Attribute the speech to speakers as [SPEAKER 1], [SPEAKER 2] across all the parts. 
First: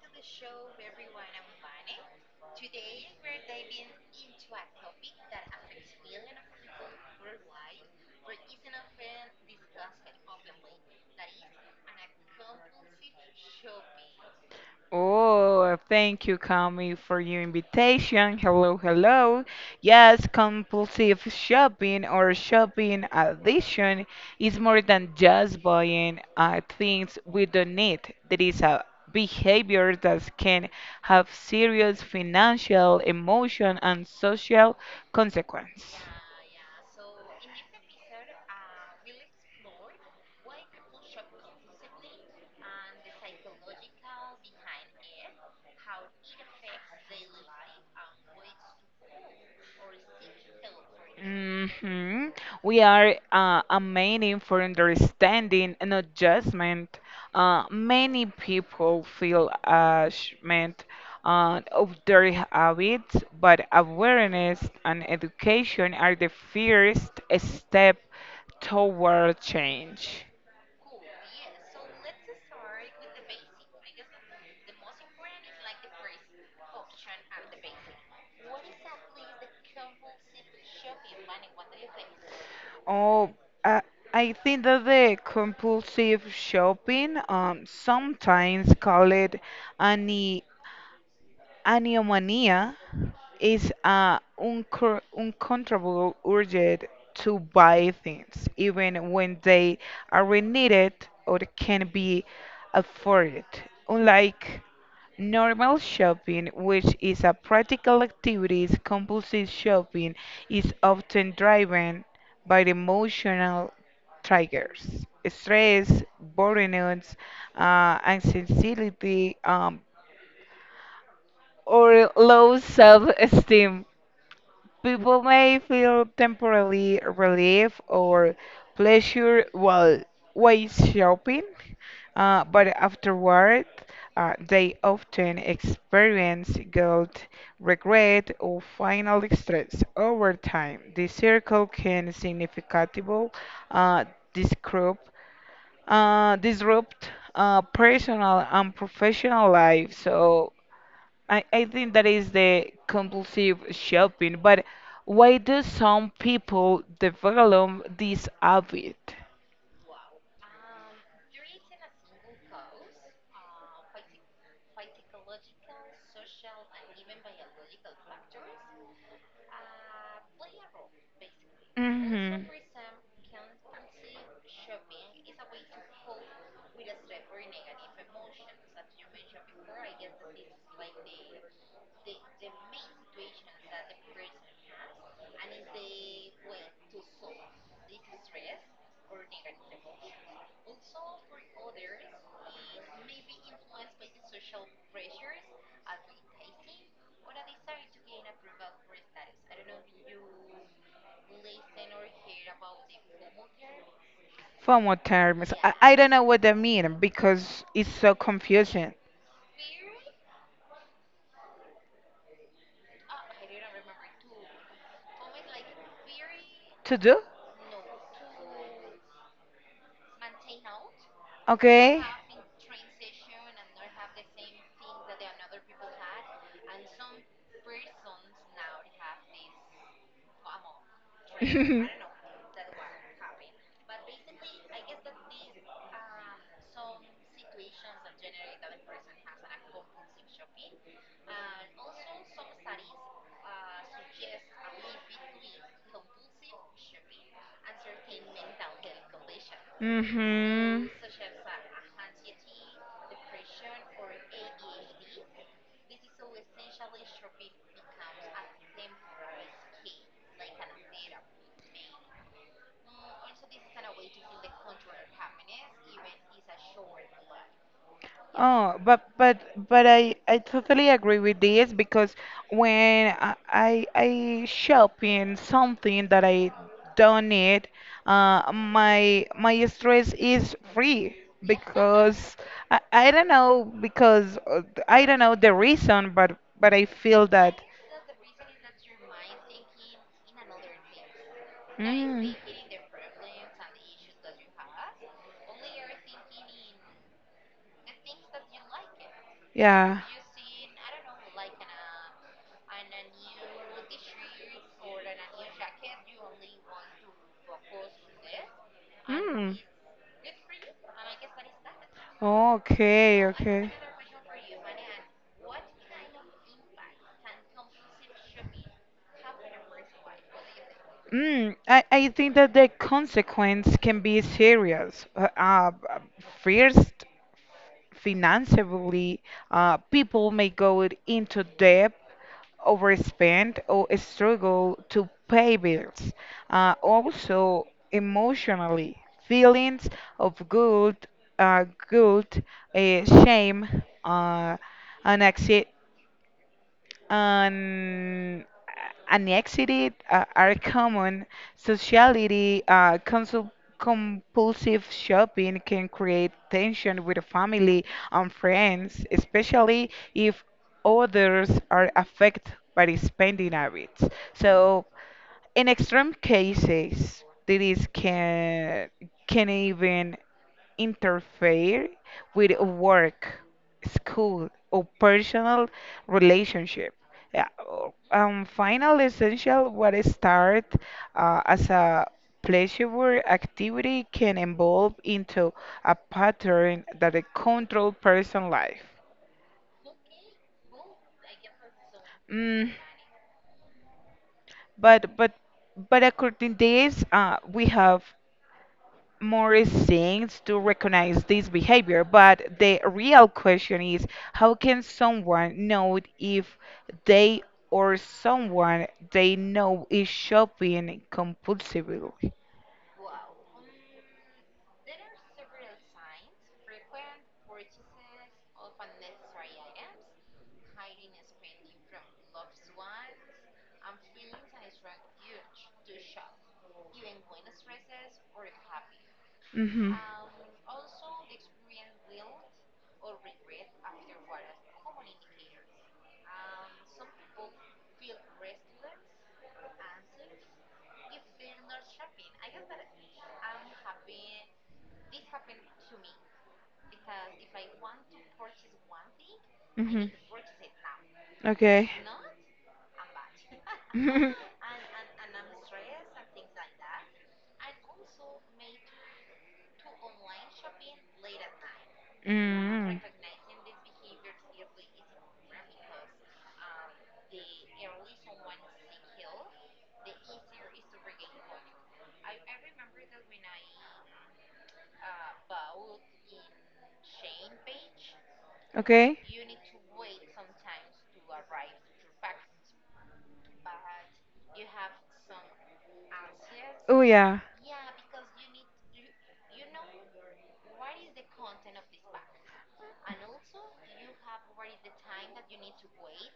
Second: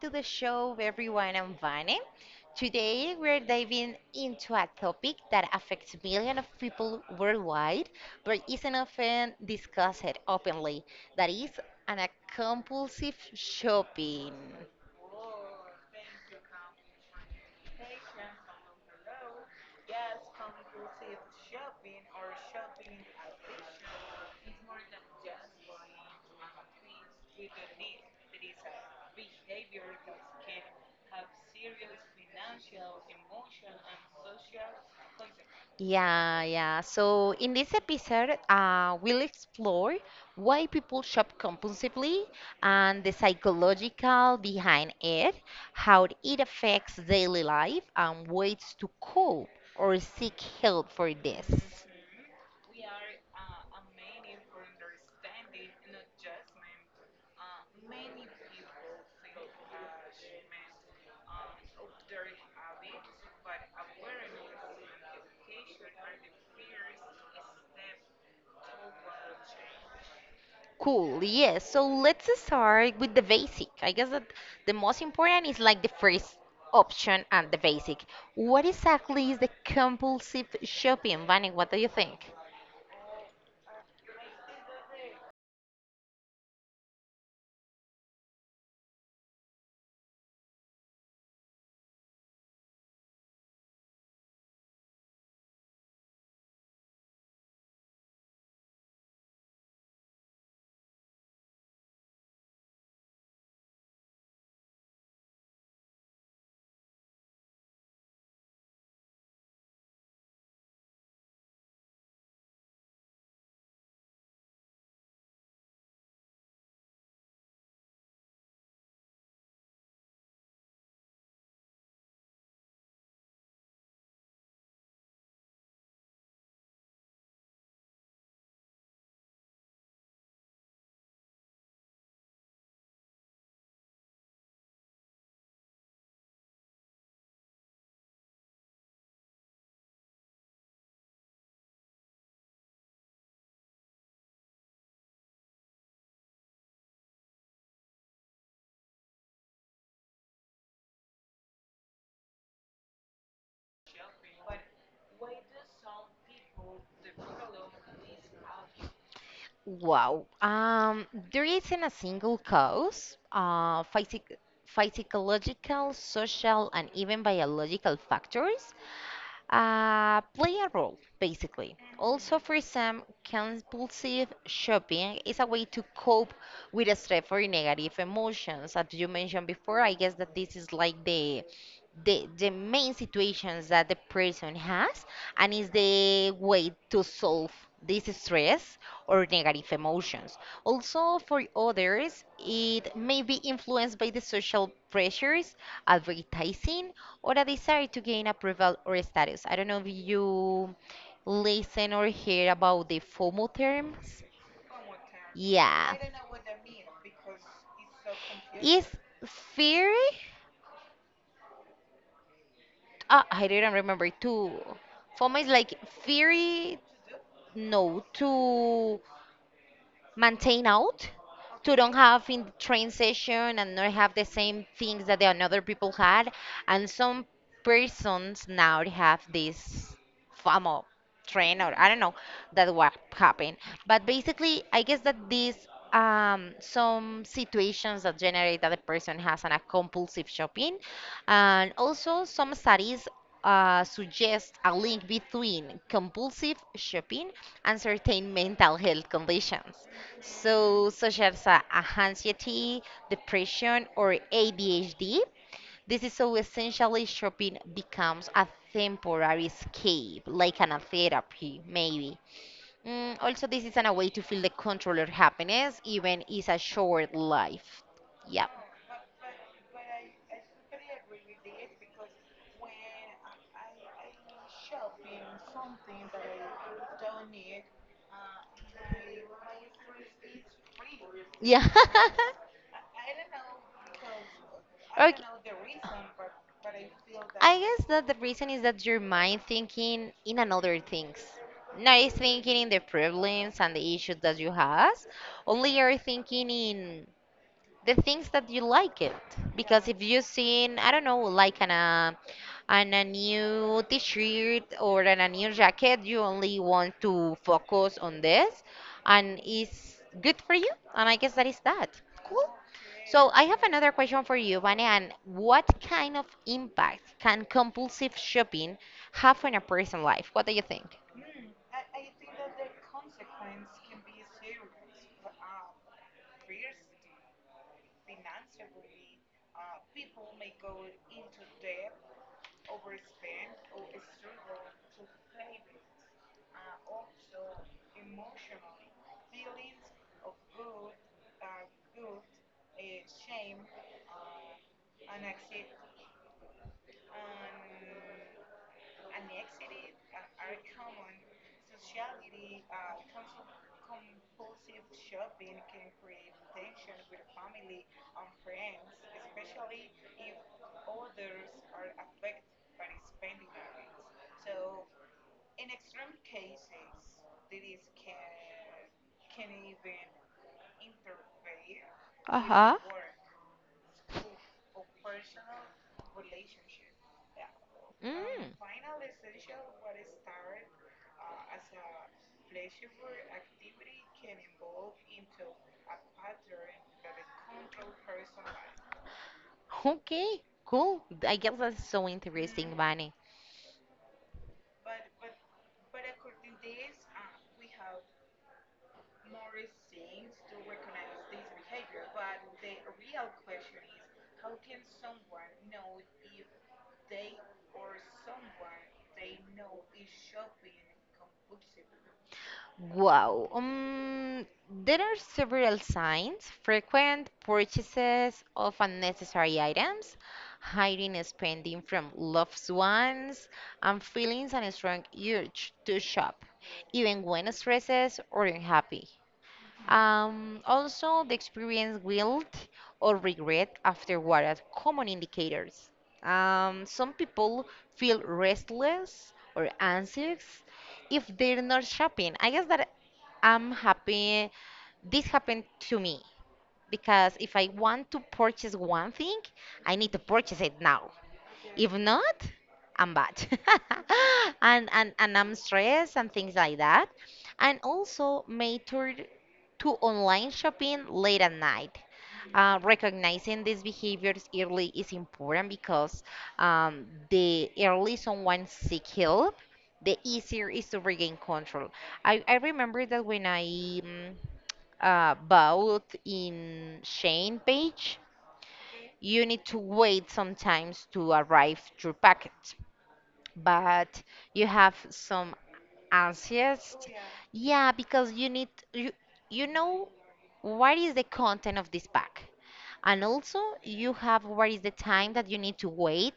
[SPEAKER 1] to the show, everyone. I'm Vane. Today, we're diving into a topic that affects millions of people worldwide, but isn't often discussed openly. That is an a compulsive shopping.
[SPEAKER 2] Oh, thank you, Kami, for your invitation. Hello, hello. Yes, compulsive shopping or shopping addiction is more than just buying things we don't need. There is a behavior that can have serious financial, emotional, and social consequence.
[SPEAKER 1] Yeah, yeah. So in this episode, we'll explore why people shop compulsively and the psychological behind it, how it affects daily life, and ways to cope or seek help for this.
[SPEAKER 2] hmm We are amazing for understanding and adjustment. Many people feel ashamed of their habits, but awareness and education are the first step toward change.
[SPEAKER 1] Cool, yes. So let's start with the basic. I guess that the most important is like the first option and the basic. What exactly is the compulsive shopping, Vani? What do you think?
[SPEAKER 2] Oh, I, I think that the compulsive shopping, sometimes called it Anemia is uncontrollable urge to buy things, even when they are needed or can be afforded. Unlike normal shopping, which is a practical activity, compulsive shopping is often driven by the emotional triggers, stress, burnout, anxiety, or low self esteem. People may feel temporarily relief or pleasure while shopping, but afterward, they often experience guilt, regret, or final distress over time. The circle can significantly uh, disrupt, disrupt personal and professional life. So I think that is the compulsive shopping, but why do some people develop this habit?
[SPEAKER 1] Wow. There isn't a single cause. Physic Physiological, social, and even biological factors play a role, basically. Also,
[SPEAKER 2] hmm
[SPEAKER 1] for some, compulsive shopping is a way to cope with stress or negative emotions. As you mentioned before, I guess that this is like the main situations that the person has and is the way to solve this stress or negative emotions. Also, for others, it may be influenced by the social pressures, advertising, or a desire to gain approval or status. I don't know if you listen or hear about the FOMO terms.
[SPEAKER 2] Formal terms. I,
[SPEAKER 1] Yeah.
[SPEAKER 2] I don't know what that mean because it's so
[SPEAKER 1] Is
[SPEAKER 2] confusing.
[SPEAKER 1] fear? I didn't remember too. FOMO is like fear.
[SPEAKER 2] To do?
[SPEAKER 1] No, to maintain out to don't
[SPEAKER 2] Okay.
[SPEAKER 1] have in the train session and not have the same things that the another people had, and some persons now they have this famo train or I don't know that what happened. But basically I guess that these some situations that generate that the person has an a compulsive shopping. And also some studies suggest a link between compulsive shopping and certain mental health conditions.
[SPEAKER 2] Mm-hmm.
[SPEAKER 1] So, such as a anxiety, depression, or ADHD, this is so essentially shopping becomes a temporary escape, like an therapy, maybe. Mm, also, this is an a way to feel the control of happiness, even is a short life. Yeah.
[SPEAKER 2] Oh, but I totally agree with this because when I shop in something that I don't need, my my stress is free
[SPEAKER 1] Yeah.
[SPEAKER 2] because I don't know because I
[SPEAKER 1] Okay.
[SPEAKER 2] don't know the reason, but I feel
[SPEAKER 1] I
[SPEAKER 2] that.
[SPEAKER 1] guess that the reason is that your mind thinking in another things. Not is
[SPEAKER 2] Mm.
[SPEAKER 1] thinking in the problems and the issues that you have. Only you're thinking in the things that you like it. Because
[SPEAKER 2] Yeah.
[SPEAKER 1] if you seen, I don't know, like an and a new t-shirt or and a new jacket, you only want to focus on this and
[SPEAKER 2] Mm.
[SPEAKER 1] it's good for you. And I guess that is that. Cool.
[SPEAKER 2] Okay,
[SPEAKER 1] So I have
[SPEAKER 2] okay.
[SPEAKER 1] another question for you, Vane, and what kind of impact can compulsive shopping have on a person's life? What do you think?
[SPEAKER 2] Mm, I think that the consequence can be serious. First, financially, people may go it into debt, overspend, or struggle to pay bills. Also, emotionally, feelings of guilt, uh, guilt, shame, and and anxiety are common. Sociality, compulsive shopping can create tension with family and friends, especially if others are affected by the spending habits. So, in extreme cases, this can even interfere with work, school, or personal relationship. Yeah,
[SPEAKER 1] Mm.
[SPEAKER 2] Final essential what is start as a pleasurable activity can evolve into a pattern that it control person life.
[SPEAKER 1] Okay, cool. I guess that's so
[SPEAKER 2] Mm,
[SPEAKER 1] interesting, Vane.
[SPEAKER 2] but but but according to this, we have more things to recognize this behavior, but the real question is how can someone know if they or someone they know is shopping compulsively?
[SPEAKER 1] Wow. There are several signs, frequent purchases of unnecessary items, hiding spending from loved ones, and feelings and a strong urge to shop, even when stressed or unhappy.
[SPEAKER 2] Mm-hmm.
[SPEAKER 1] Also, the experience guilt or regret afterward are common indicators. Some people feel restless or anxious if they're not shopping. I guess that I'm happy this happened to me because if I want to purchase one thing, I
[SPEAKER 2] Mm-hmm.
[SPEAKER 1] need to purchase it now.
[SPEAKER 2] Okay.
[SPEAKER 1] If not, I'm bad. And I'm stressed and things like that. And also mature to online shopping late at night.
[SPEAKER 2] mm
[SPEAKER 1] Recognizing these behaviors early is important because the early someone seek help, the easier is to regain control. I remember that when I mm, bought in Shane page,
[SPEAKER 2] Okay.
[SPEAKER 1] you need to wait sometimes to arrive your package, but you have some anxious.
[SPEAKER 2] Oh yeah.
[SPEAKER 1] Yeah, because you need you know what is the content of this pack, and also you have what is the time that you need to wait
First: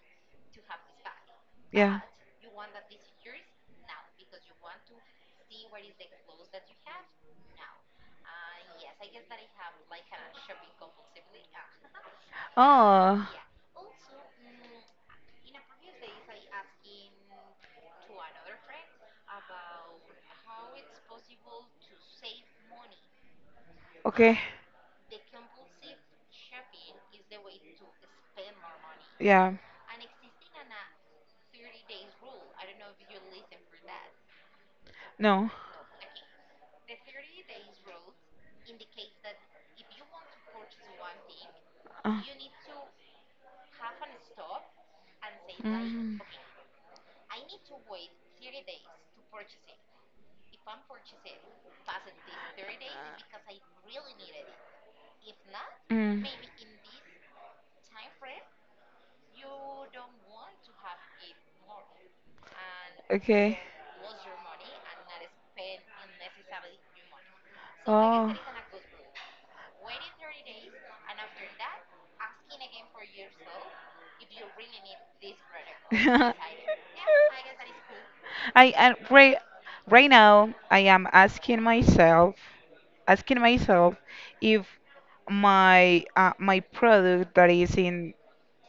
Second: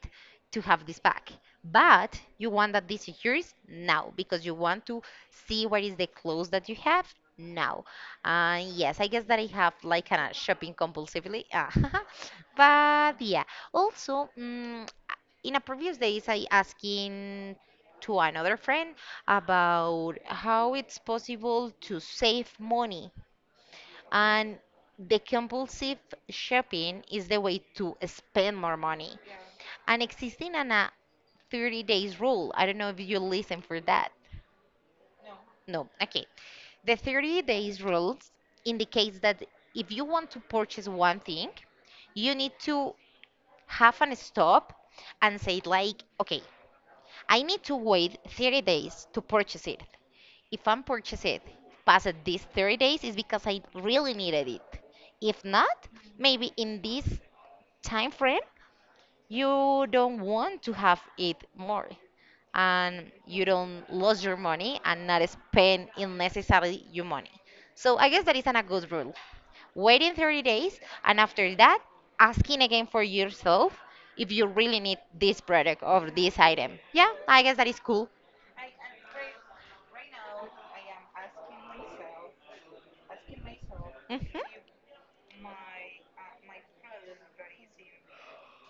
[SPEAKER 1] to have this pack,
[SPEAKER 2] Yeah.
[SPEAKER 1] but you want that this secures now because you want to see what is the clothes that you have now. Uh, yes, I guess that I have like kind of shopping compulsively. Ah, but
[SPEAKER 2] Oh,
[SPEAKER 1] yeah, also mm, in a previous days I asking to another friend about how it's possible to save money,
[SPEAKER 2] okay.
[SPEAKER 1] and the compulsive shopping is the way to spend more money.
[SPEAKER 2] Yeah.
[SPEAKER 1] And existing on a 30 days rule, I don't know if you listen for that.
[SPEAKER 2] No.
[SPEAKER 1] No, okay. The 30 days rules indicates that if you want to purchase one thing,
[SPEAKER 2] Uh,
[SPEAKER 1] you need to have an stop and say like,
[SPEAKER 2] mm,
[SPEAKER 1] okay, I need to wait 30 days to purchase it. If I'm purchase it past these 30 days, it's because I really needed it. If not,
[SPEAKER 2] mm,
[SPEAKER 1] maybe in this time frame, you don't want to have it more and you
[SPEAKER 2] okay.
[SPEAKER 1] don't lose your money and not spend unnecessarily your money. So I guess that
[SPEAKER 2] Oh.
[SPEAKER 1] is an, a good rule. Waiting 30 days and after that, asking again for yourself if you really need this product or this item. Yeah, I guess that is cool.
[SPEAKER 2] I and right now I am asking myself asking myself
[SPEAKER 1] Hmm.
[SPEAKER 2] if my product that is in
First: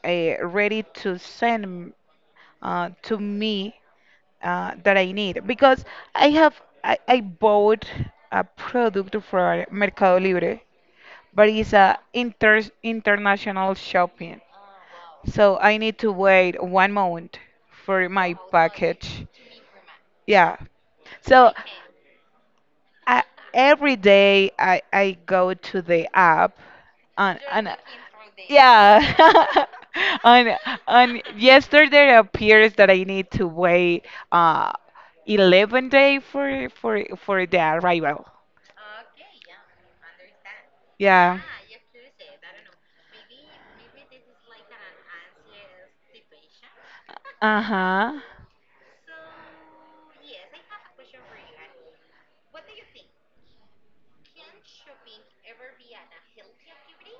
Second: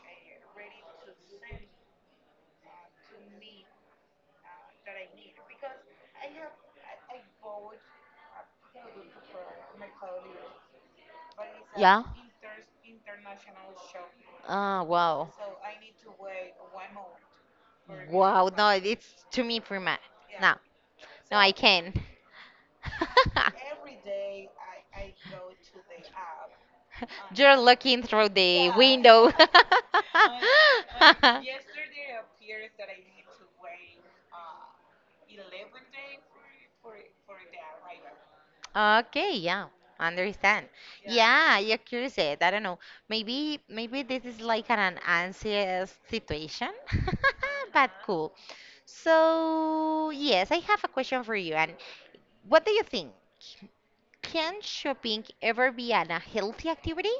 [SPEAKER 2] ready to send to me that I need because I have I bought a product for Mercado Libre, but it's a
[SPEAKER 1] Yeah.
[SPEAKER 2] international shopping,
[SPEAKER 1] Ah, wow.
[SPEAKER 2] so I need to wait 1 month for my
[SPEAKER 1] Wow, no,
[SPEAKER 2] package.
[SPEAKER 1] it's to me prima. No.
[SPEAKER 2] Yeah,
[SPEAKER 1] No,
[SPEAKER 2] so
[SPEAKER 1] I can.
[SPEAKER 2] I, every day I go to the app on
[SPEAKER 1] You're
[SPEAKER 2] on uh,
[SPEAKER 1] looking through the
[SPEAKER 2] yeah
[SPEAKER 1] window.
[SPEAKER 2] on on yesterday appears that I need to wait uh 11 day for the arrival.
[SPEAKER 1] Okay, yeah, understand.
[SPEAKER 2] Yeah.
[SPEAKER 1] Yeah, you're curious. I don't know. Maybe, maybe this is like an, anxious situation, but
[SPEAKER 2] Uh-huh.
[SPEAKER 1] cool. So, yes, I have a question for you. And what do you think? Can shopping ever be an, a healthy activity?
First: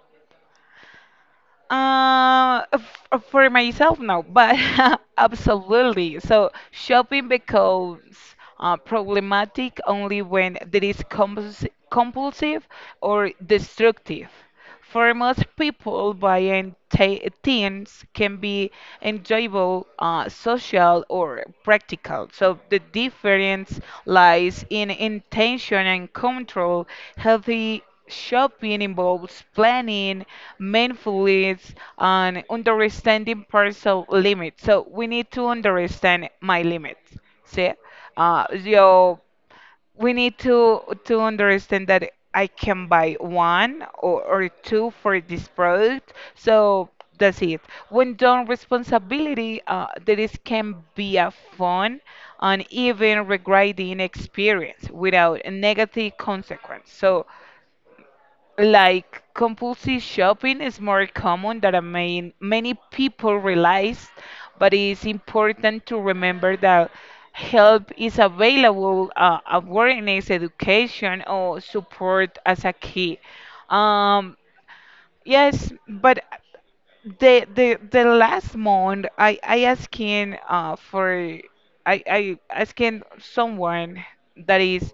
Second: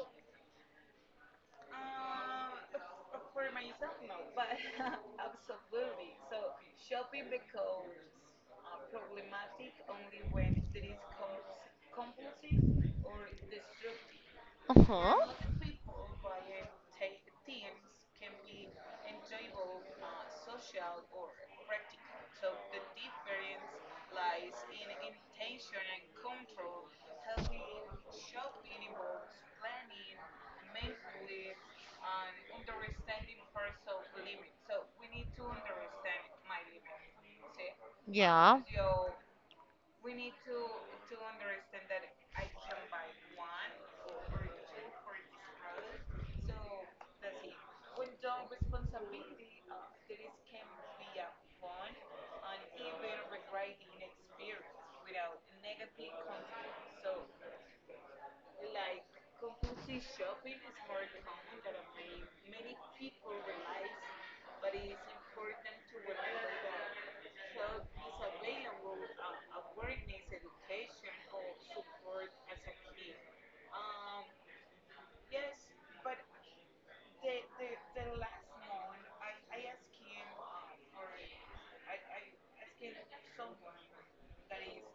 [SPEAKER 2] For myself, no, but absolutely. So shopping becomes problematic only when there is compulsive or destructive. For
[SPEAKER 1] Uh-huh.
[SPEAKER 2] most people, buying things can be enjoyable, social, or practical. So the difference lies in intention and control. Healthy shopping involves planning, mindfulness, and understanding personal limits. So we need to understand my limits. See,
[SPEAKER 1] Yeah.
[SPEAKER 2] your We need to understand that I can buy one or two for this product. So that's it. When done responsibility, there is can be a fun and even regretting experience without a negative consequence. So like compulsive shopping is more common than many people realize, but it's important to remember that help is available, awareness, education, or support as a key. Um, yes, but the last month I asking for I asking someone that is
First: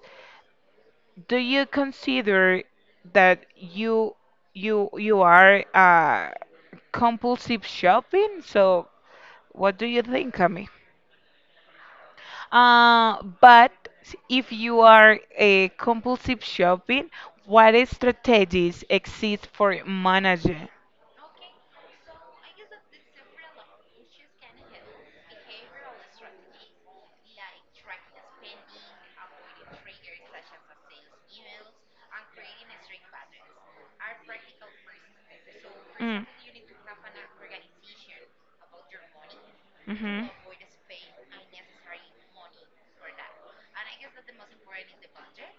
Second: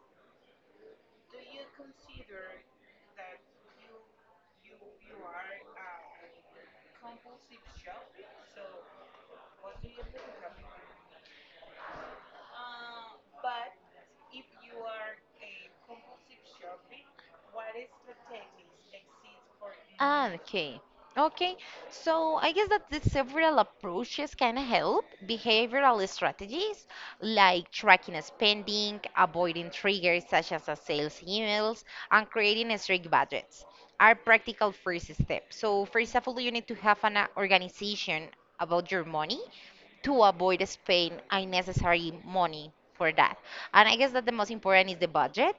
[SPEAKER 2] do you consider that you are compulsive shopping? So what do you think, Cami? Uh, but if you are a compulsive shopping, what strategies exist for
[SPEAKER 1] Ah,
[SPEAKER 2] managing?
[SPEAKER 1] okay. Okay. So I guess that the several approaches can help. Behavioral strategies like tracking spending, avoiding triggers such as a sales emails, and creating strict budgets are practical first steps. So first
[SPEAKER 2] Mm.
[SPEAKER 1] of all, you need to have an organization about your money to
[SPEAKER 2] Mhm.
[SPEAKER 1] avoid spending unnecessary money for that. And I guess that the most important is the budget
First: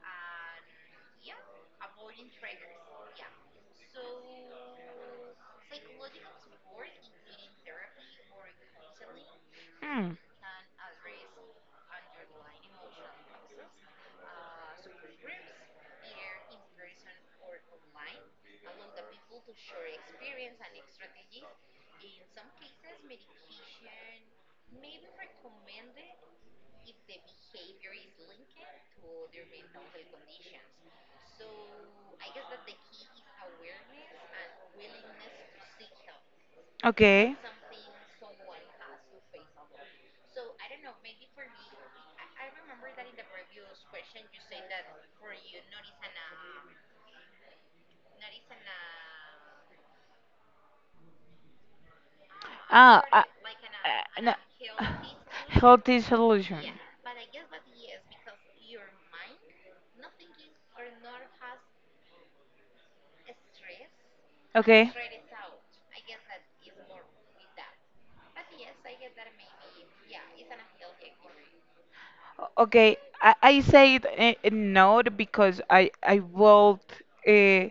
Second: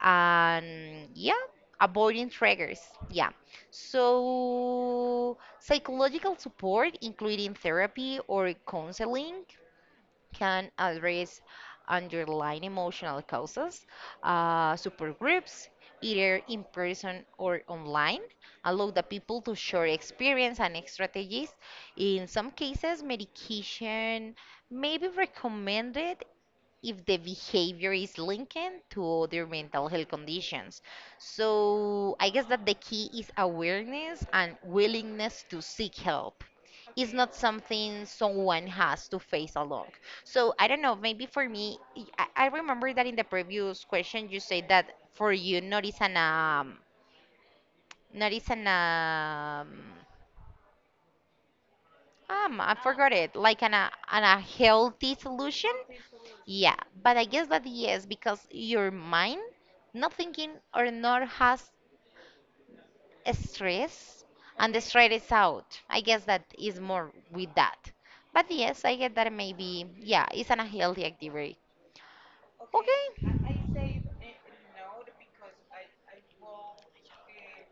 [SPEAKER 1] and yeah, avoiding triggers. Yeah. So, psychological support, including therapy or counseling,
[SPEAKER 2] Mm.
[SPEAKER 1] can address underlying emotional causes, supergroups, either in person or online, allow the people to share experience and strategies. In some cases, medication may be recommended if the behavior is linked to other mental health conditions. So I guess that the key is awareness and willingness to seek help. It's not
[SPEAKER 2] Okay.
[SPEAKER 1] something someone has to face alone. So I don't know, maybe for me, I remember that in the previous question you said that for you, not is an not is an I
[SPEAKER 2] Ah,
[SPEAKER 1] forgot
[SPEAKER 2] uh,
[SPEAKER 1] it, like an
[SPEAKER 2] uh, no.
[SPEAKER 1] a healthy solution.
[SPEAKER 2] Healthy solution.
[SPEAKER 1] Yeah, but I guess that yes, because your mind not thinking or not has a stress and the
[SPEAKER 2] Okay.
[SPEAKER 1] stress is out. I guess that is more with that. But yes, I get that maybe, yeah, it's an unhealthy activity.
[SPEAKER 2] Okay, I
[SPEAKER 1] Okay.
[SPEAKER 2] said not because I would uh,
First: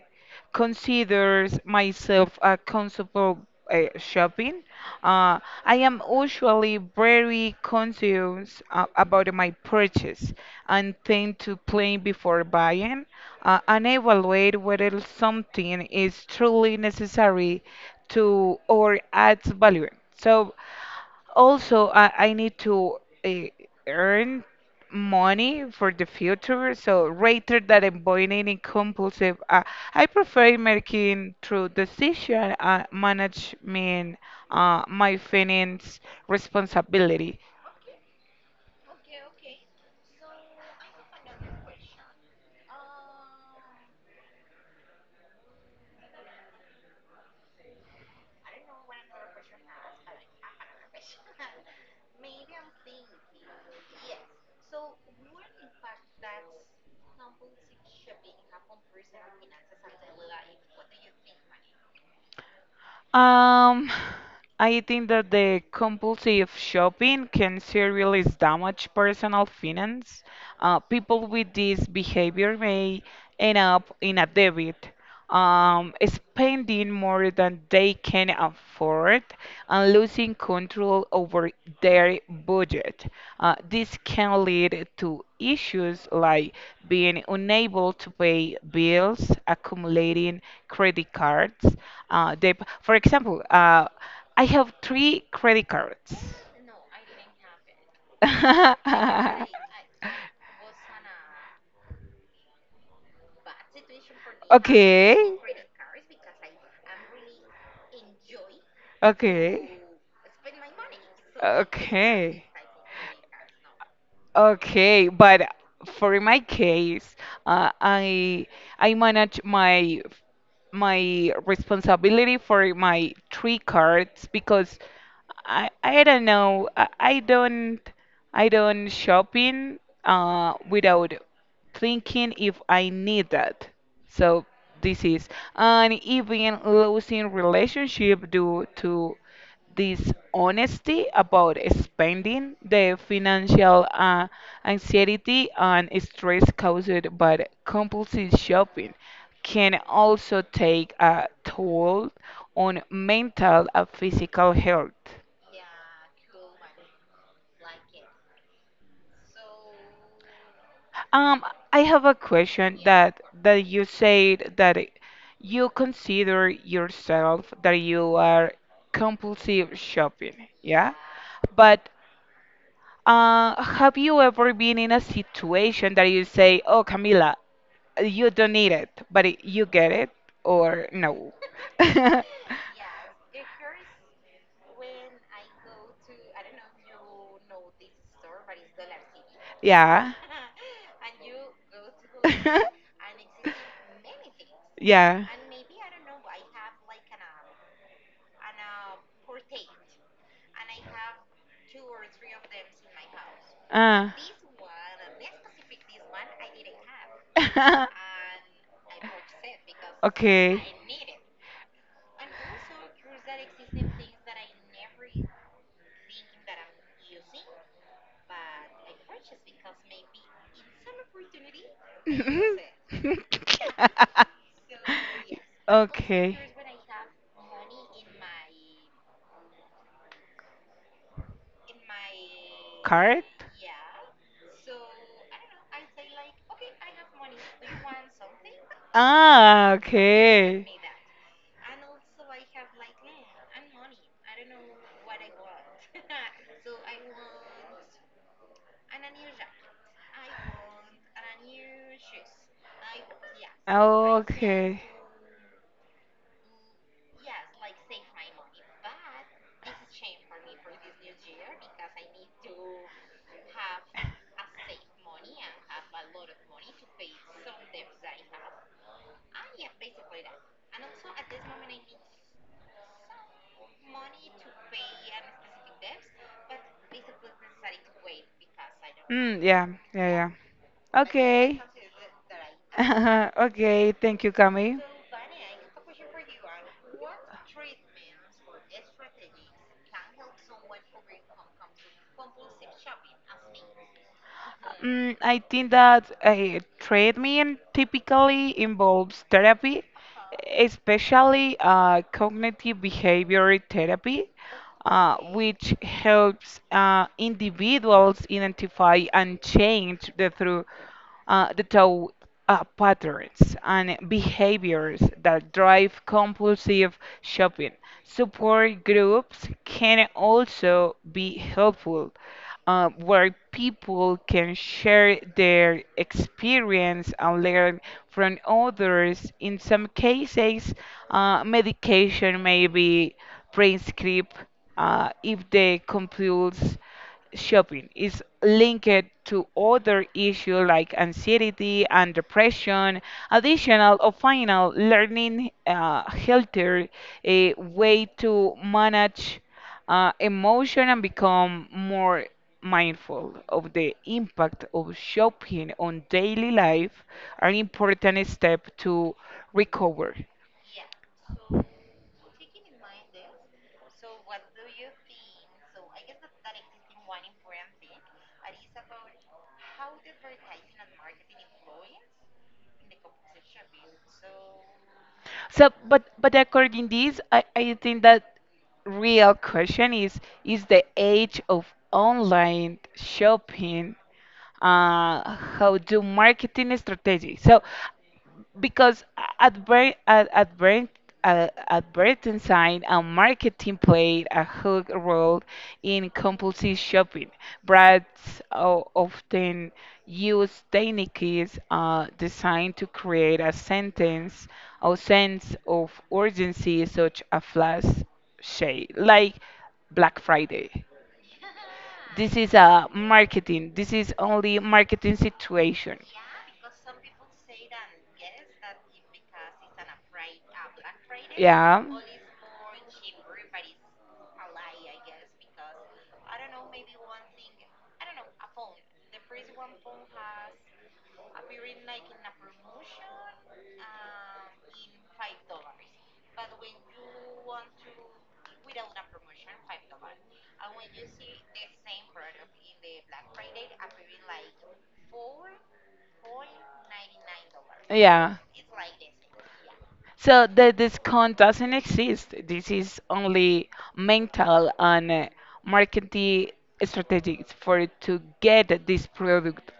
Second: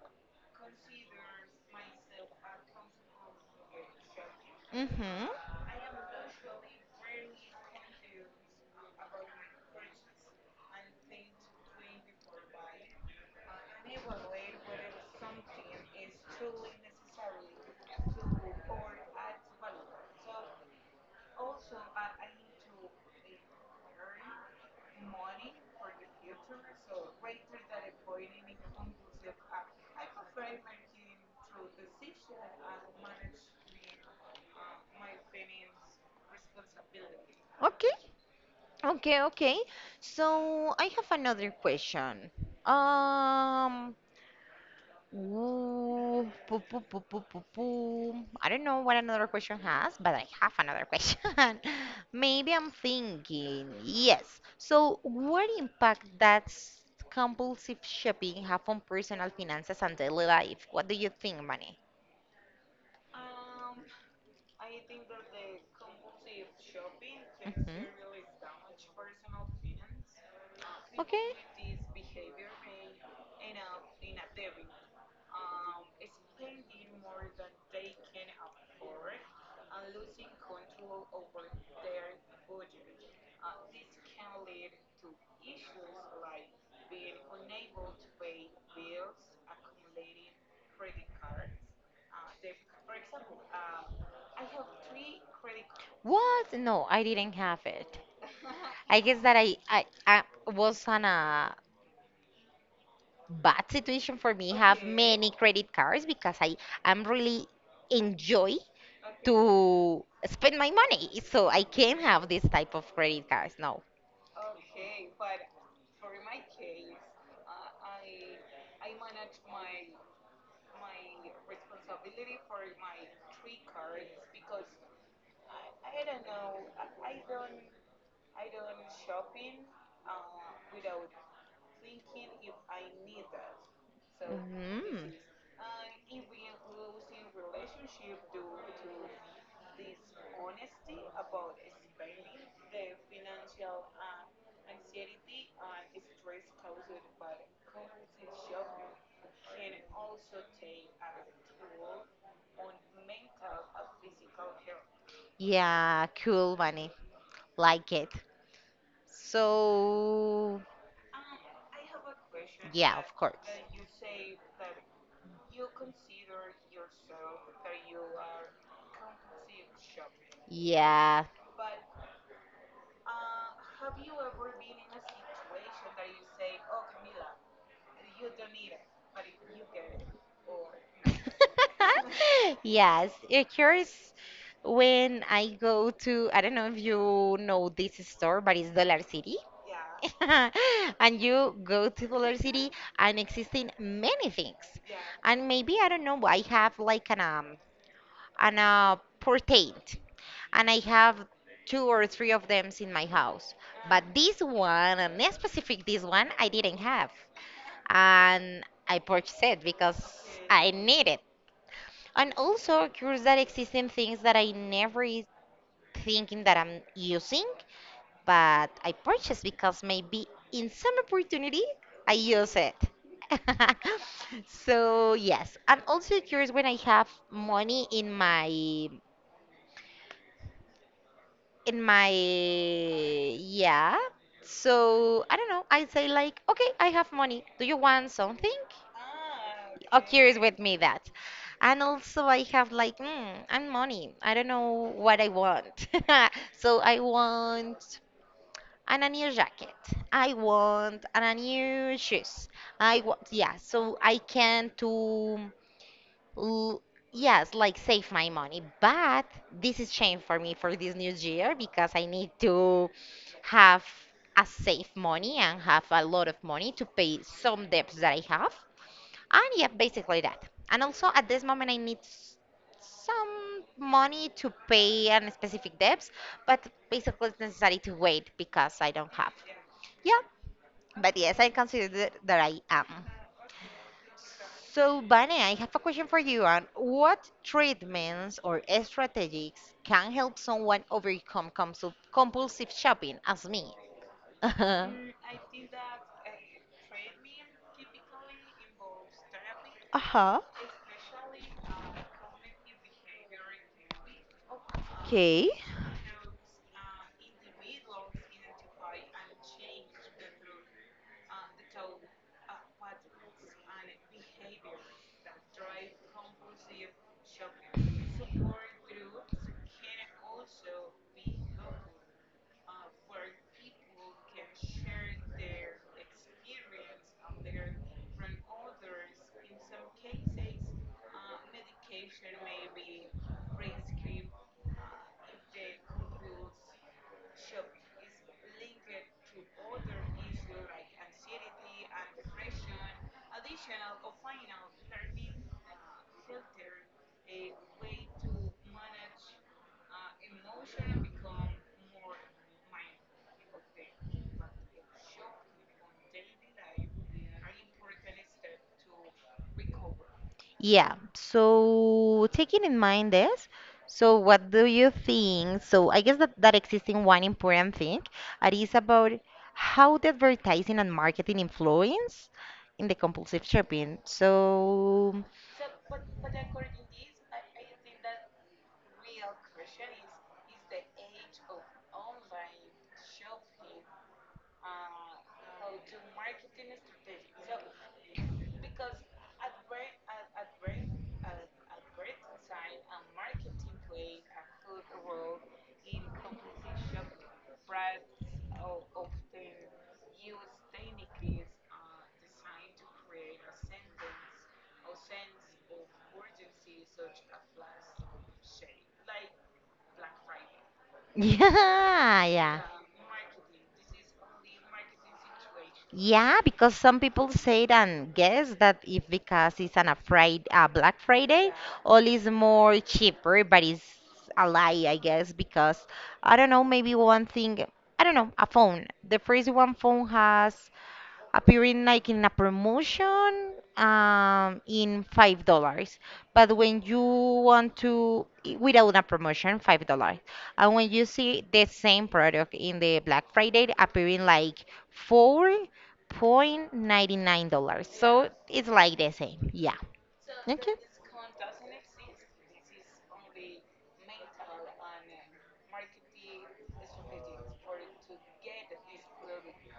[SPEAKER 2] consider myself a consumable shopping.
[SPEAKER 1] Mm-hmm.
[SPEAKER 2] Uh, I am usually very conscious about my purchase and tend to plan before buying and evaluate whether something is truly necessary to or adds value. So also, I need to uh, earn money for the future. So rather than avoiding in compulsive, I prefer making through decision management my finance responsibility.
[SPEAKER 1] Okay. Okay, okay. So I have another question. Um, Ooh, poo, poo, poo, poo, poo, poo. I don't know what another question has, but I have another question. Maybe I'm thinking. Yes. So, what impact does compulsive shopping have on personal finances and daily life? What do you think, Manny?
[SPEAKER 2] Um, I think that the compulsive shopping can
[SPEAKER 1] Hmm.
[SPEAKER 2] seriously damage personal finance. People
[SPEAKER 1] Okay.
[SPEAKER 2] with this behavior may end up in a debt, spending more than they can afford and losing control over their budget. This can lead to issues like being unable to pay bills, accumulating credit cards, debt. For example, I have three credit cards.
[SPEAKER 1] What? No, I didn't have it. I guess that I I, I was on a bad situation for me have
[SPEAKER 2] Okay.
[SPEAKER 1] many credit cards because I am really enjoy
[SPEAKER 2] Okay.
[SPEAKER 1] to spend my money, so I can't have this
[SPEAKER 2] Okay.
[SPEAKER 1] type of credit cards. No.
[SPEAKER 2] Okay, but for my case, uh, I I manage my responsibility for my three cards because I I don't know I, I don't I don't shopping without thinking if I need that. So this
[SPEAKER 1] Hmm.
[SPEAKER 2] is and even losing relationship due to this honesty about spending the financial anxiety and stress caused by compulsive shopping can also take a toll on mental and physical health.
[SPEAKER 1] Yeah, cool money, like it. So
[SPEAKER 2] Um, I have a question
[SPEAKER 1] yeah, of
[SPEAKER 2] that
[SPEAKER 1] course.
[SPEAKER 2] that you said that you consider yourself that you are compulsive shopping, yeah?
[SPEAKER 1] Yeah.
[SPEAKER 2] But have you ever been in a situation that you say, "Oh, Camila, you don't need it," but you get it, or no?
[SPEAKER 1] Yes, it occurs when I go to, I don't know if you know this store, but it's Dollar City.
[SPEAKER 2] Yeah.
[SPEAKER 1] And you go to the other city and existing many things.
[SPEAKER 2] yeah.
[SPEAKER 1] And maybe I don't know, I have like an portent and I have two or three of them in my house. But
[SPEAKER 2] Uh.
[SPEAKER 1] this one and specific this one I didn't have. And I purchased it because
[SPEAKER 2] okay.
[SPEAKER 1] I need it. And also curious that existing things that I never is thinking that I'm using but I purchased because maybe in some opportunity I use it. So yes, and also
[SPEAKER 2] okay.
[SPEAKER 1] curious when I have money in my
[SPEAKER 2] Card?
[SPEAKER 1] yeah. So I don't know. I say like, okay, I have money. Do you want something?
[SPEAKER 2] Ah,
[SPEAKER 1] Occurs with
[SPEAKER 2] okay.
[SPEAKER 1] me that. And also, I have like, mm, I money. I don't know what I want. So I want and a new jacket. I want and a new shoes. I want yeah, so I can
[SPEAKER 2] Okay.
[SPEAKER 1] to l- yes, like save my money. But this is changed for me for this new year because I need to have a safe money and have a lot of money to pay some debts that I have. And yeah, basically that. And also at this moment I need s- some money to pay on specific debts, but basically it's necessary to wait because I don't have.
[SPEAKER 2] Mm, yeah, yeah,
[SPEAKER 1] Yeah,
[SPEAKER 2] Yeah. yeah.
[SPEAKER 1] but yes, I
[SPEAKER 2] Okay.
[SPEAKER 1] consider that I am.
[SPEAKER 2] Okay, thank you, Cami.
[SPEAKER 1] So, Bunny, I have a question for you on what treatments or strategies can help someone overcome compulsive shopping as me?
[SPEAKER 2] I think that treatment typically involves therapy,
[SPEAKER 1] Uh huh.
[SPEAKER 2] especially cognitive behavioral therapy,
[SPEAKER 1] Okay.
[SPEAKER 2] which helps individuals identify and change the through the thought patterns and behaviors that drive compulsive shopping. Support groups can also be helpful, where people can share their experience and learn from others. In some cases, medication may be prescribed if the compulse shopping is linked to other issues like anxiety and depression. Additional or final learning healthier a way to manage emotion and become more mindful of the impact of shopping on daily life are important step to recover.
[SPEAKER 1] Yeah, so taking in mind this, so what do you think? So I guess that, that existing one important thing and is about how the advertising and marketing influence in the compulsive shopping. So
[SPEAKER 2] So, but according this, I think that real question is the age of online shopping. How do marketing strategy? So because adver- ad- adver- advertising and marketing played a huge role in compulsive shopping. Brands often use techniques designed to create a sentence or sense of urgency, such a flash sale, like Black Friday.
[SPEAKER 1] yeah,
[SPEAKER 2] This is
[SPEAKER 1] yeah.
[SPEAKER 2] a marketing. This is only marketing situation.
[SPEAKER 1] Yeah, because some people say and guess that if because it's an afraid Black Friday,
[SPEAKER 2] Yeah.
[SPEAKER 1] all is more cheaper, but it's a lie, I guess, because I don't know, maybe one thing, I don't know, a phone. The first one phone has appearing like in a promotion in $5. But when you want to without a promotion, $5. And when you see the same product in the Black Friday appearing like $4.99. So
[SPEAKER 2] Yeah.
[SPEAKER 1] it's like the same. Yeah.
[SPEAKER 2] So the
[SPEAKER 1] Okay.
[SPEAKER 2] discount doesn't exist. This is only mental and marketing strategies for to get this product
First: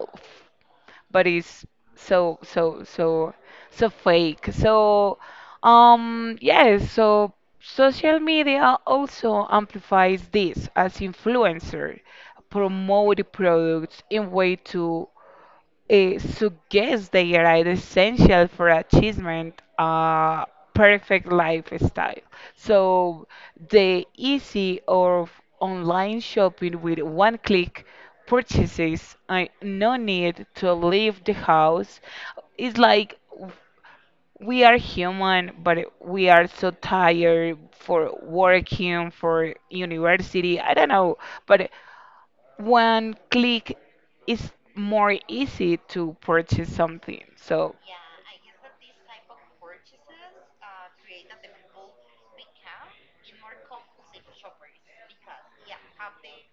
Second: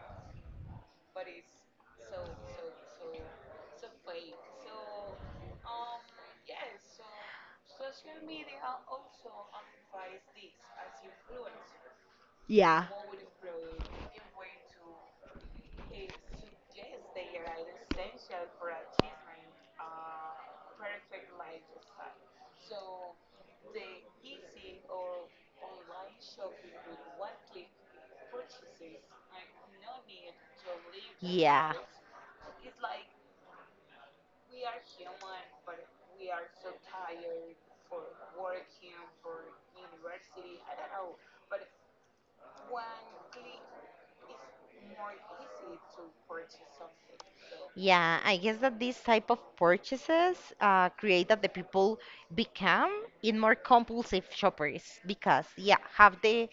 [SPEAKER 2] but it's so so so so fake. So yes, so social media also amplifies this as influencers
[SPEAKER 1] Yeah.
[SPEAKER 2] promote products in way to suggests they are essential for achievement a perfect lifestyle. So the easy of online shopping with one click purchases I no need to leave the
[SPEAKER 1] Yeah.
[SPEAKER 2] house. It's like we are human, but we are so tired for working, for university. I don't know, but one click is more easy to purchase something. So
[SPEAKER 1] Yeah, I guess that these type of purchases create that the people become in more compulsive shoppers because yeah, have the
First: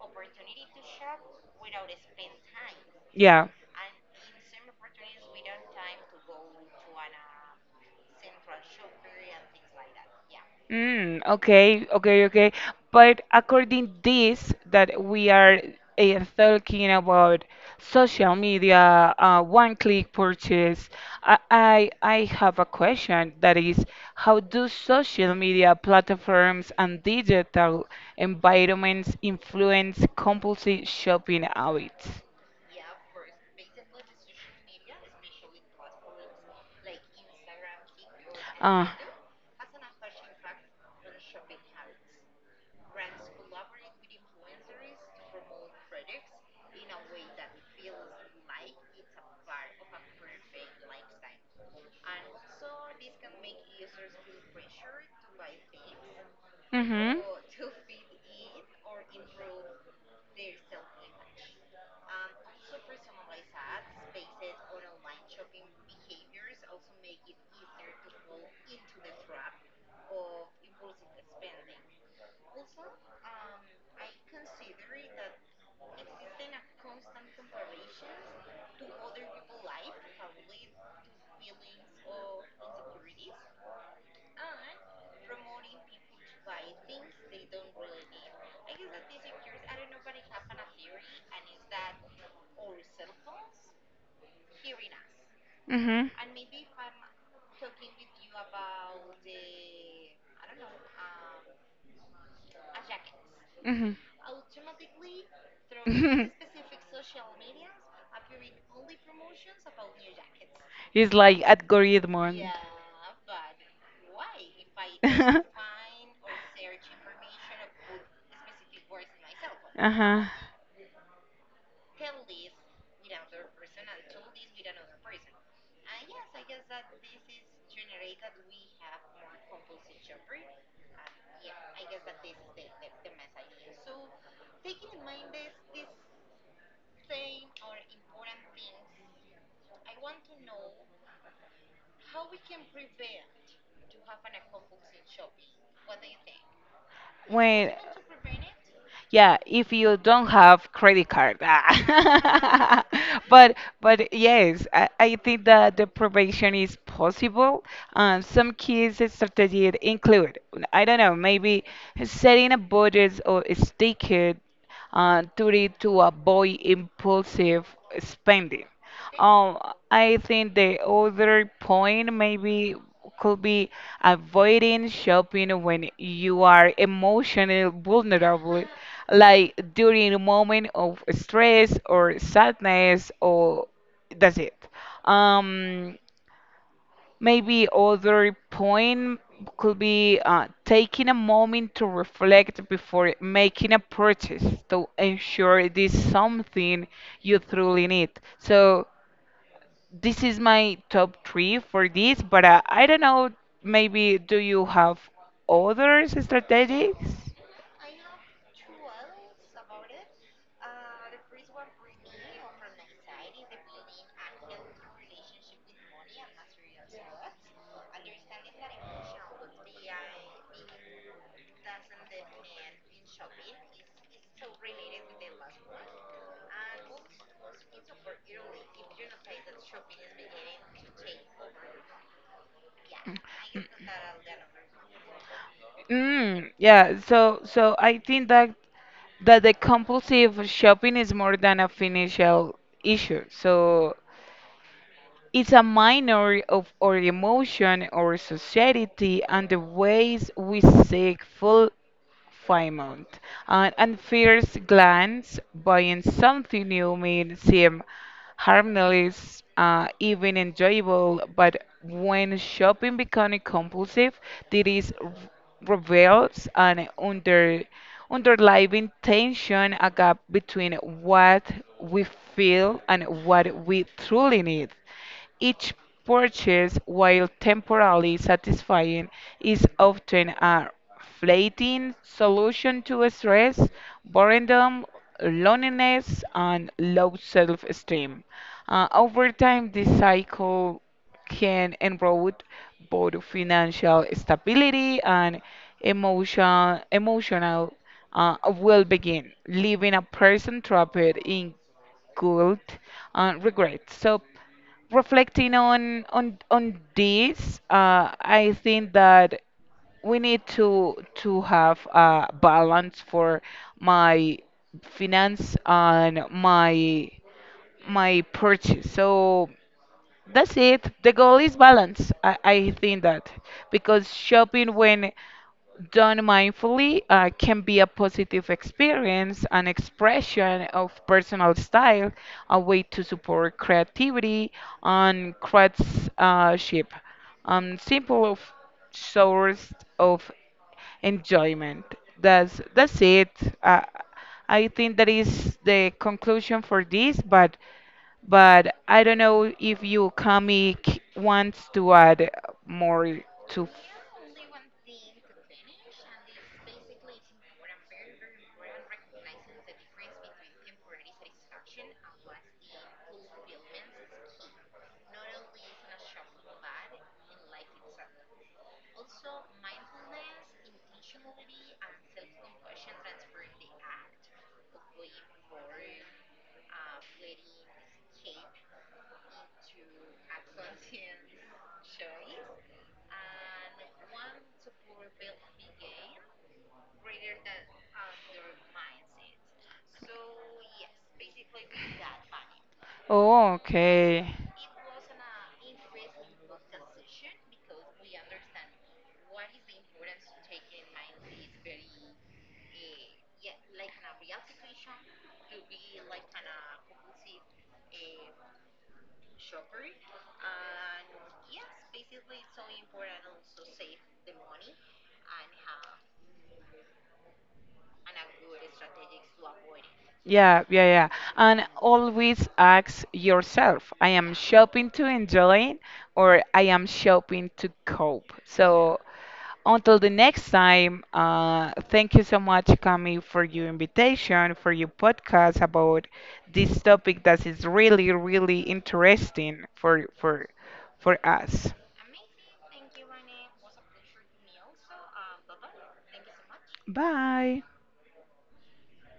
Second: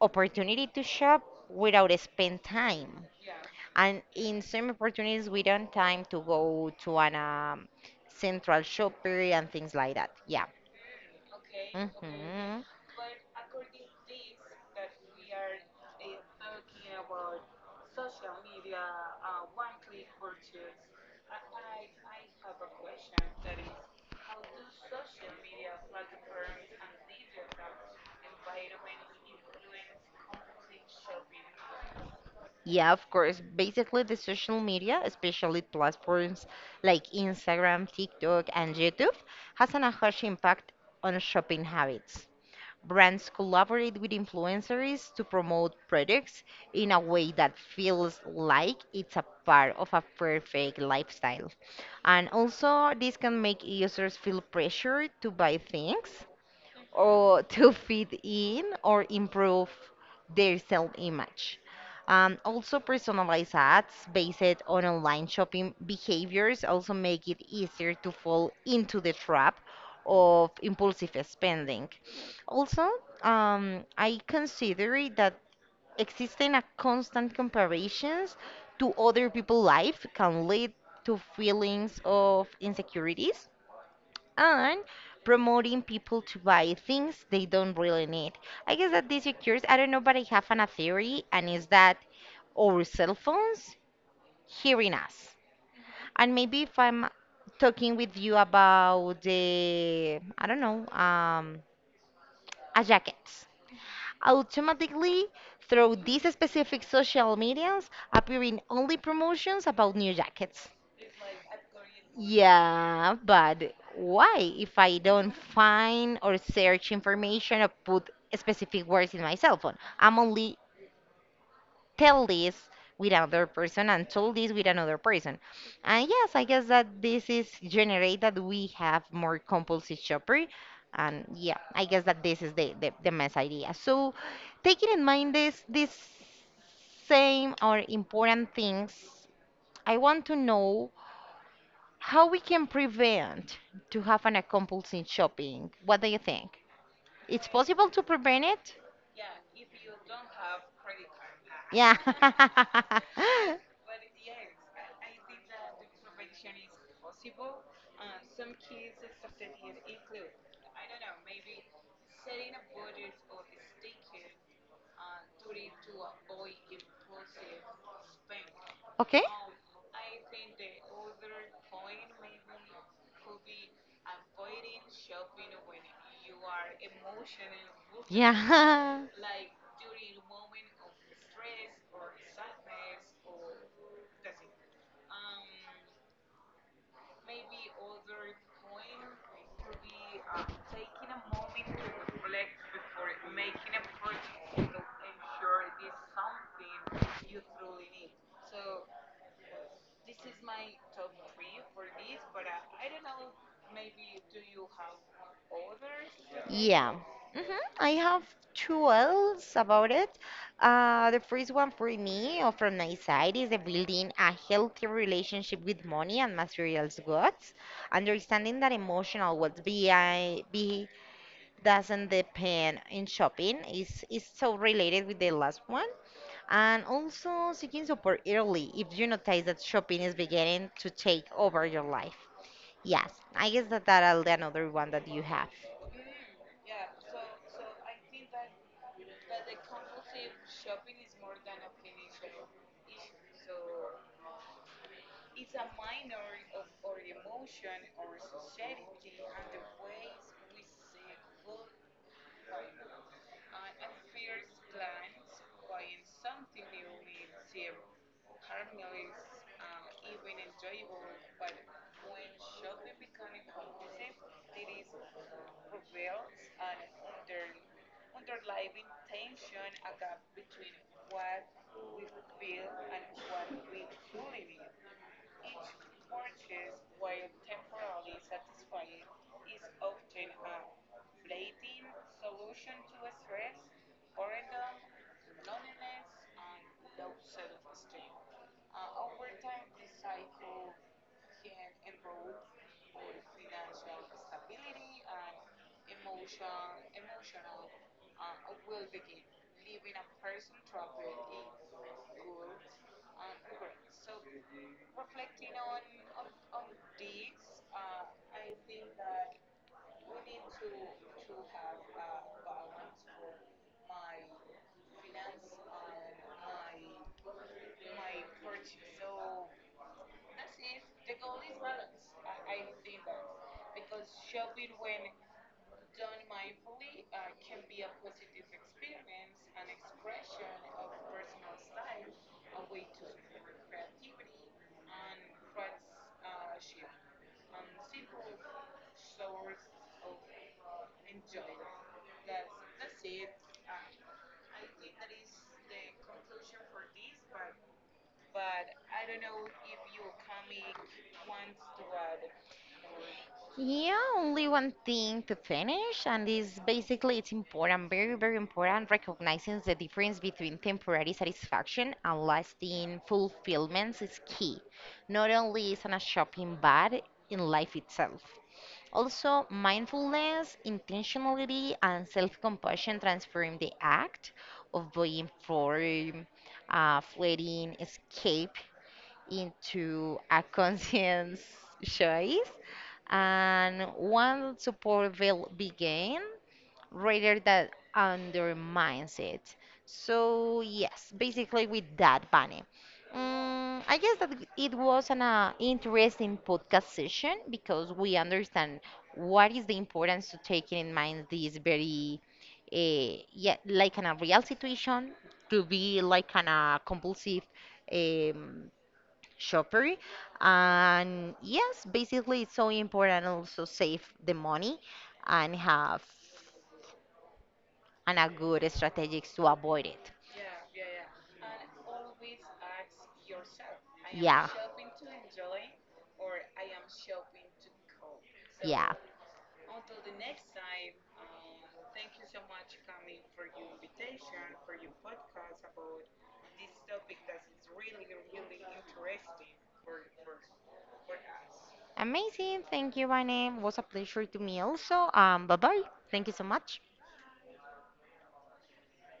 [SPEAKER 1] opportunity to shop without spend time.
[SPEAKER 2] yeah.
[SPEAKER 1] And in some opportunities we don't time to go to an central shopper and things like that. Yeah.
[SPEAKER 2] Mm, okay, okay, okay.
[SPEAKER 1] hmm
[SPEAKER 2] But according this that we are talking about social media, one click purchase, I have a question that is how do social media platforms and digital environments influence compulsive shopping habits?
[SPEAKER 1] Yeah, of course. Basically, the social media, especially platforms like Instagram, TikTok, and
[SPEAKER 2] Uh,
[SPEAKER 1] YouTube, has an a huge impact on shopping habits. Brands collaborate with influencers to promote products in a way that feels like it's a part of a perfect lifestyle. And also, this can make users feel pressured to buy things
[SPEAKER 2] mm-hmm. Mm-hmm.
[SPEAKER 1] or to fit in or improve their self-image. Also, personalized ads based on online shopping behaviors also make it easier to fall into the trap of impulsive spending. Also, I consider it that existing a constant comparisons to other people's life can lead to feelings of insecurities and promoting people to buy things they don't really need. I guess that this occurs, I don't know, but I have a theory, and is that our cell phones hearing us. And maybe if I'm talking with you about I don't know, a jacket, automatically through these
[SPEAKER 2] Mm-hmm.
[SPEAKER 1] specific social medias appearing only promotions about new jackets.
[SPEAKER 2] It's like algorithm. And-
[SPEAKER 1] Yeah, but why if I don't find or search information or put specific words in my cell phone? I'm
[SPEAKER 2] Uh-huh.
[SPEAKER 1] only tell this with another person and told this with another person. And yes, I guess that this is generate that we have more compulsive shopper. And yeah, I guess that this is the mess idea. So taking in mind this same or important things, I want to know. How we can prevent to have an compulsive shopping? What do you think? It's
[SPEAKER 2] When
[SPEAKER 1] possible to prevent it?
[SPEAKER 2] yeah, if you don't have credit card.
[SPEAKER 1] Yeah.
[SPEAKER 2] Ah. But yes, I think that the prevention is possible. Some kids' strategies include, I don't know, maybe setting a budget or a sticker to it to avoid impulsive spending.
[SPEAKER 1] Okay.
[SPEAKER 2] Um, I think the other point maybe could be avoiding shopping when you are emotionally vulnerable,
[SPEAKER 1] Yeah.
[SPEAKER 2] like during a moment of stress or sadness, or that's it. Um, Maybe other point could be taking a moment to reflect before making a purchase to ensure it is something you truly need. So this is my top three for this, but I don't know. Maybe do you have other
[SPEAKER 1] Yeah.
[SPEAKER 2] strategies?
[SPEAKER 1] hmm I have two else about it. The first one for me or from my side is the building a healthy relationship with money and materials goods, understanding that emotional well-being doesn't depend in shopping. It's so related with the last one. And also seeking support early if you notice that shopping is beginning to take over your life. Yes, I guess that that'll be another one that you have.
[SPEAKER 2] Mm, yeah. So so I think that that the compulsive shopping is more than a financial issue. So it's a minor of our emotion, our society, and the ways we seek full 5 months. An unfierce glance, buying something new may seem harmless, even enjoyable, but when shopping becomes compulsive, there is r- reveals an underlying tension, a gap between what we feel and what we truly need. Each purchase, while temporarily satisfying, is often a fleeting solution to stress, boredom, loneliness, and low self esteem. Over time, this cycle can erode both financial stability and emotional emotional well-being, leaving a person trapped in guilt and regret. So reflecting on this I think that we need to have a balance for my finance and my purchase so that's it the goal is balance I think that because shopping when done mindfully can be a positive experience, an expression of personal style, a way to support creativity and craftsmanship, simple of source of enjoyment. That's it. Uh, I think that is the conclusion for this, but I don't know if you comic wants to add more to.
[SPEAKER 1] Yeah, only one thing to finish, and is basically it's important, very, very important, recognizing the difference between temporary satisfaction and lasting fulfillments is key. Not only is on a shopping, but in life itself. Also, mindfulness, intentionality, and self compassion transform the act of being form, fleeting escape into a conscious choice. And once support will begin, rather that undermines it. So yes, basically with that, Bunny.
[SPEAKER 2] Oh,
[SPEAKER 1] Mm, I guess
[SPEAKER 2] okay.
[SPEAKER 1] that it was an interesting podcast session because we understand what is the importance to taking in mind this very, yeah, like in a real situation to be like an a compulsive um, shopper. And yes, basically it's so important also save the money and have and a good strategies to avoid it.
[SPEAKER 2] Yeah, yeah, yeah. And always ask yourself, I am
[SPEAKER 1] Yeah.
[SPEAKER 2] shopping to enjoy or I am shopping to cope.
[SPEAKER 1] Yeah.
[SPEAKER 2] So until the next time, thank you so much, Cami, for your invitation, for your podcast about this topic that is really, really interesting for us.
[SPEAKER 1] Amazing. Thank you, Vane. Was a pleasure to me also. Bye bye. Thank you so much.
[SPEAKER 2] Bye.